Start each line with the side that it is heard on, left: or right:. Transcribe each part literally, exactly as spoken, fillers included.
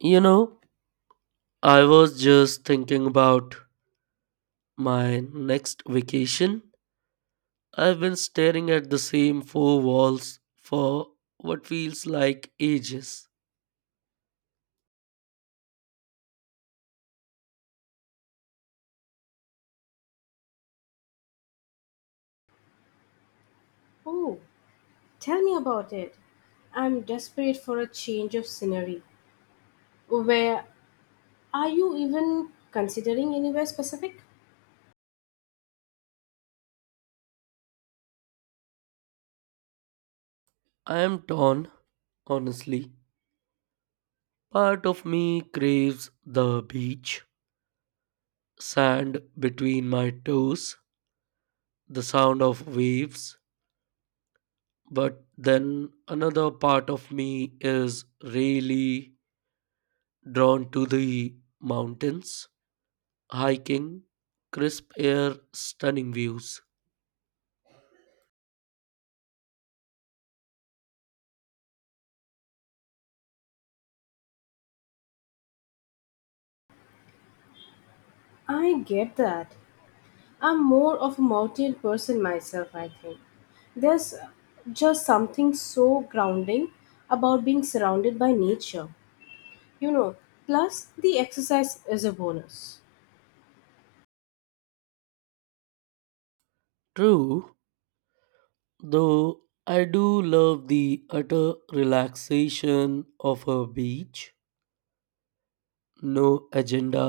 right: You know, I was just thinking about my next vacation. I've been staring at the same four walls for what feels like ages.
left: Oh, tell me about it. I'm desperate for a change of scenery. Where Are you even considering anywhere specific?
right: I am torn, honestly. Part of me craves the beach, sand between my toes, the sound of waves, but then another part of me is really drawn to the mountains hiking, crisp air, stunning views.
left: I get that. I'm more of a mountain person myself, I think. There's just something so grounding about being surrounded by nature. You know, Plus the exercise is a bonus.
right: True, though I do love the utter relaxation of a beach. No agenda,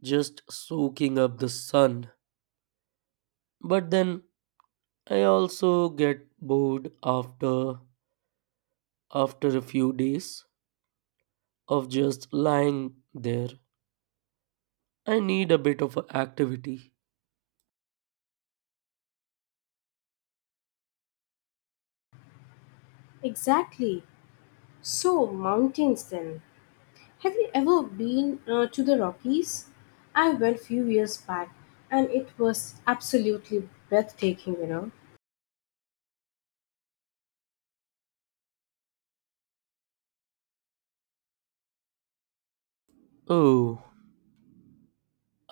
right: just soaking up the sun. But then I also get bored after after a few days of just lying there. I need a bit of activity.
left: Exactly. So, mountains then. Have you ever been uh, to the Rockies? I went few years back and it was absolutely breathtaking, you know.
right: Oh,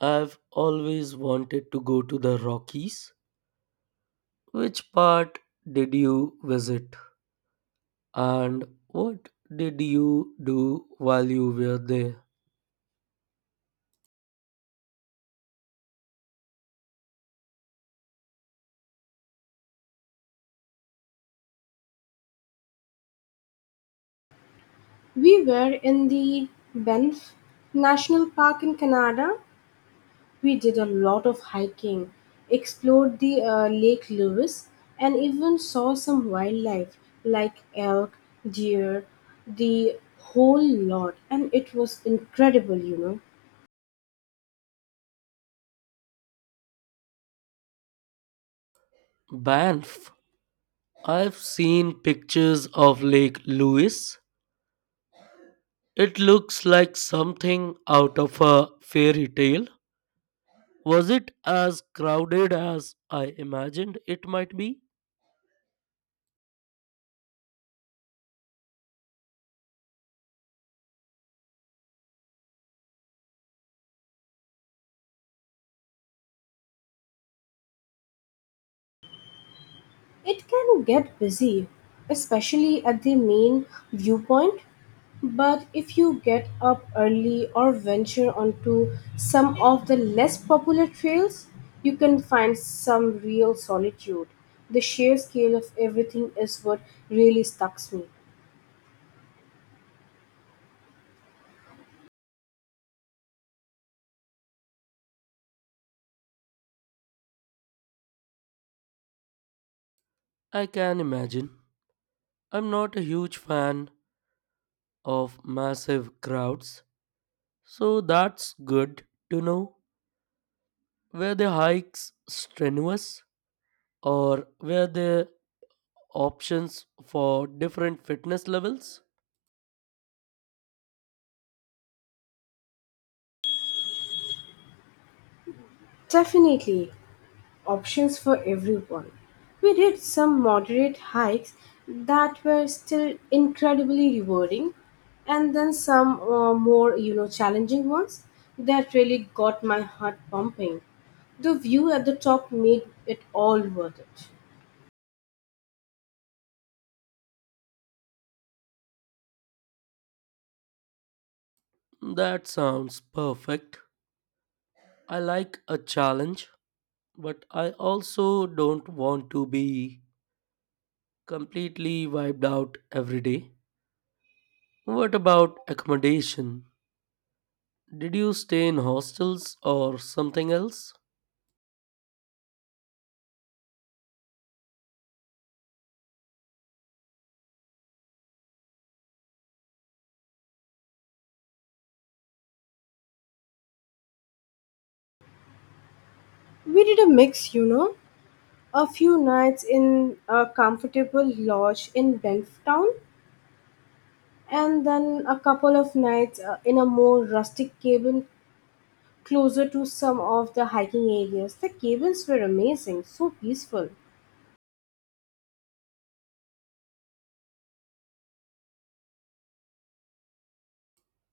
right: I've always wanted to go to the Rockies. Which part did you visit? And what did you do while you were there?
left: We were in the Banff National Park in Canada. We did a lot of hiking, explored the uh, Lake Louise, and even saw some wildlife like elk, deer, the whole lot. And it was incredible, you know.
right: Banff. I've seen pictures of Lake Louise. It looks like something out of a fairy tale. Was it as crowded as I imagined it might be?
left: It can get busy, especially at the main viewpoint. But if you get up early or venture onto some of the less popular trails, you can find some real solitude. The sheer scale of everything is what really stucks me.
right: I can imagine. I'm not a huge fan of massive crowds, so that's good to know. Were the hikes strenuous? Or were there options for different fitness levels?
left: Definitely. options for everyone. We did some moderate hikes that were still incredibly rewarding, and then some uh, more, you know, challenging ones that really got my heart pumping. The view at the top made it all worth it.
right: That sounds perfect. I like a challenge, but I also don't want to be completely wiped out every day. What about accommodation? Did you stay in hostels or something else?
left: We did a mix, you know, a few nights in a comfortable lodge in Banff Town, and then a couple of nights uh, in a more rustic cabin closer to some of the hiking areas. The cabins were amazing, so peaceful.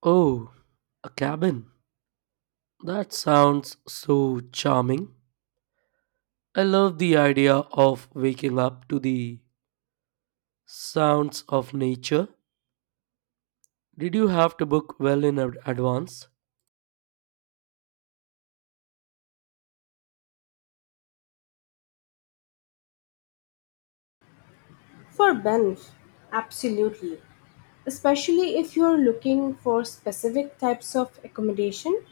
right: Oh, a cabin. That sounds so charming. I love the idea of waking up to the sounds of nature. Did you have to book well in ad- advance?
left: For Banff, absolutely. Especially if you are looking for specific types of accommodation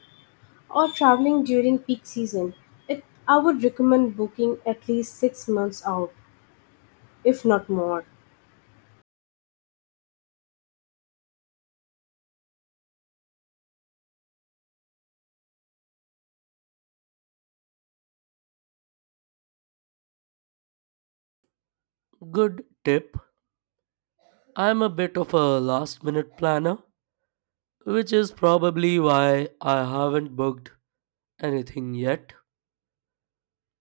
left: or traveling during peak season, it, I would recommend booking at least six months out, if not more.
right: Good tip. I'm a bit of a last minute planner, which is probably why I haven't booked anything yet.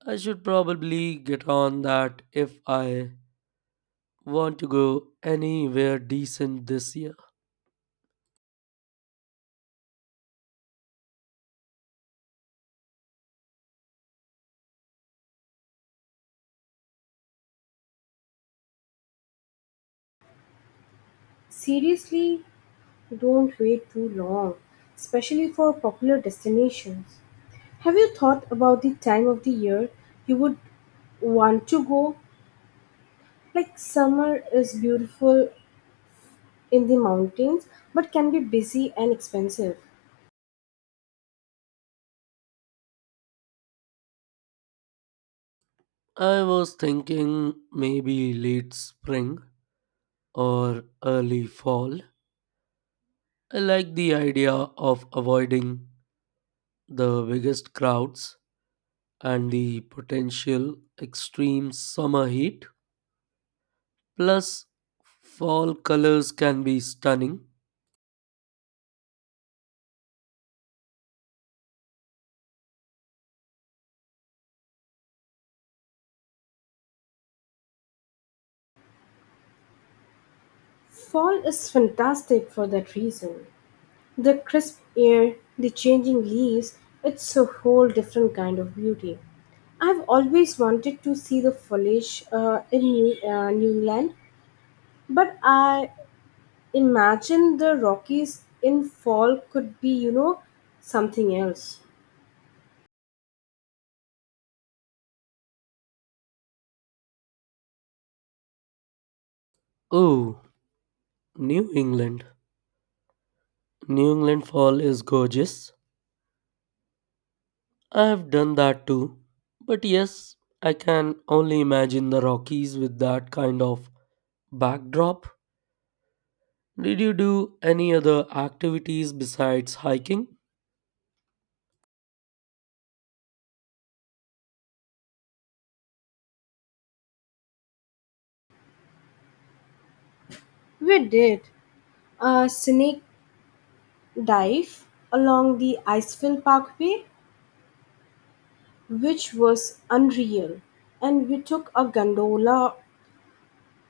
right: I should probably get on that if I want to go anywhere decent this year.
left: Seriously, don't wait too long, especially for popular destinations. Have you thought about the time of the year you would want to go? Like summer is beautiful in the mountains but can be busy and expensive.
right: I was thinking maybe late spring or early fall. I like the idea of avoiding the biggest crowds and the potential extreme summer heat plus fall colors can be stunning.
left: Fall is fantastic for that reason. The crisp air, the changing leaves, it's a whole different kind of beauty. I've always wanted to see the foliage uh, in New, uh, New England, but I imagine the Rockies in fall could be, you know, something else.
right: Oh, New England. New England fall is gorgeous. I've done that too. But yes, I can only imagine the Rockies with that kind of backdrop. Did you do any other activities besides hiking?
left: We did. A scenic dive along the Iceville Parkway, which was unreal, and we took a gondola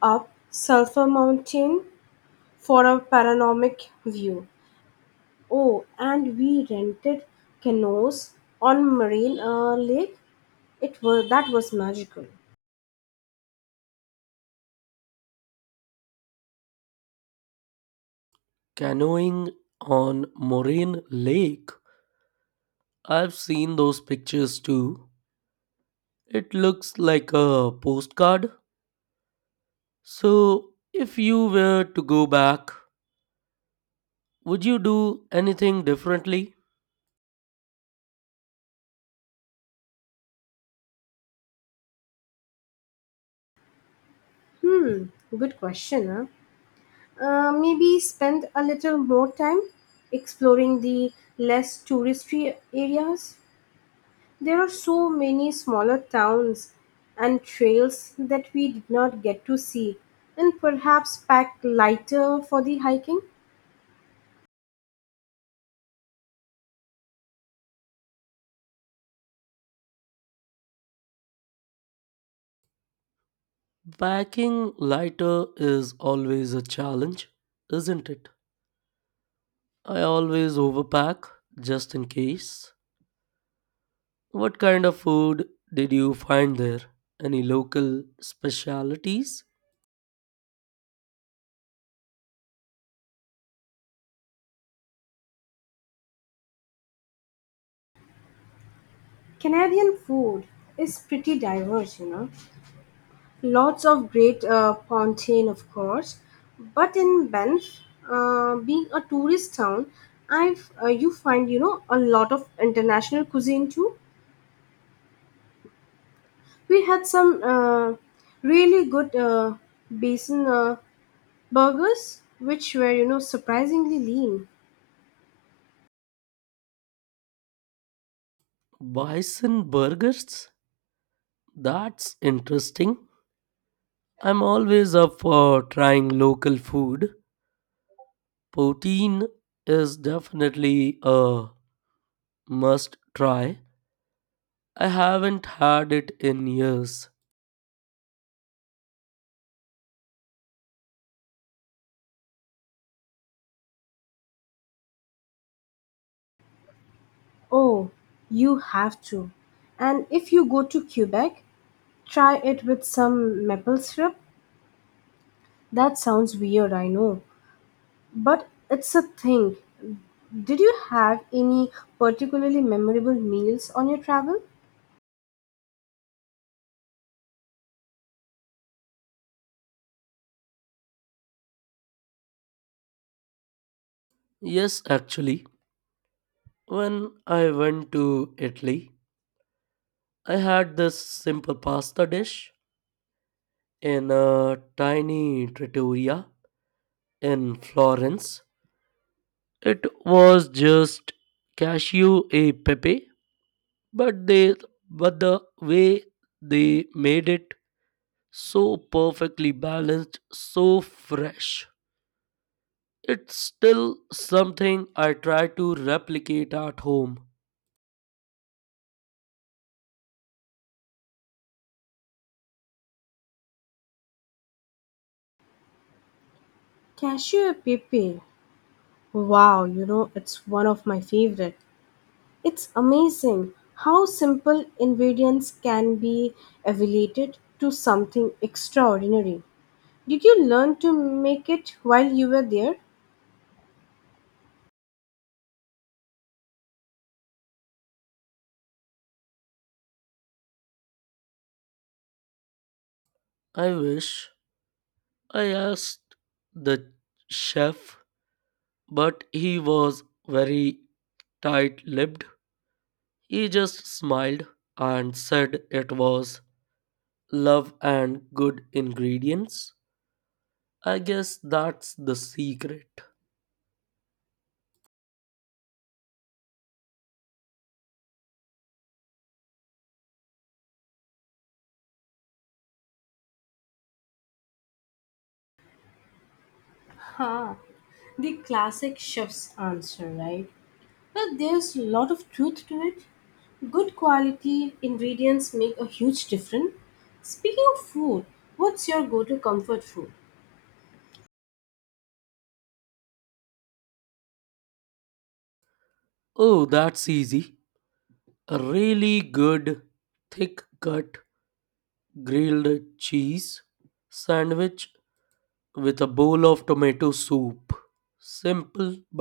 left: up Sulphur Mountain for a panoramic view. Oh, and we rented canoes on Marine uh, Lake. It was that was magical.
right: Canoeing on Moraine Lake. I've seen those pictures too. It looks like a postcard. So, if you were to go back, would you do anything differently?
left: Hmm, good question. Huh? Uh, maybe spend a little more time exploring the less touristy areas. There are so many smaller towns and trails that we did not get to see, and perhaps pack lighter for the hiking.
right: Packing lighter is always a challenge, isn't it? I always overpack just in case. What kind of food did you find there? Any local specialities?
left: Canadian food is pretty diverse, you know. Lots of great uh, poutine, of course, but in Banff, uh, being a tourist town, I've uh, you find you know a lot of international cuisine too. We had some uh, really good uh, basin. Uh, Burgers, which were, you know, surprisingly lean.
right: Bison burgers? That's interesting. I'm always up for trying local food. Poutine is definitely a must try. I haven't had it in years.
left: Oh, you have to. And if you go to Quebec, try it with some maple syrup. That sounds weird, I know, but it's a thing. Did you have any particularly memorable meals on your travel?
right: Yes, actually, when I went to Italy, I had this simple pasta dish in a tiny trattoria in Florence. It was just cashew e pepe, but they but the way they made it so perfectly balanced, so fresh. It's still something I try to replicate at home.
left: Cashew pepe. Wow, you know, it's one of my favorite. It's amazing how simple ingredients can be elevated to something extraordinary. Did you learn to make it while you were there?
right: I wish I asked the chef, but he was very tight lipped. He just smiled and said it was love and good ingredients. I guess that's the secret.
left: Huh, the classic chef's answer, right? But there's a lot of truth to it. Good quality ingredients make a huge difference. Speaking of food, what's your go to comfort food?
right: Oh, that's easy. A really good, thick cut grilled cheese sandwich with a bowl of tomato soup. Simple but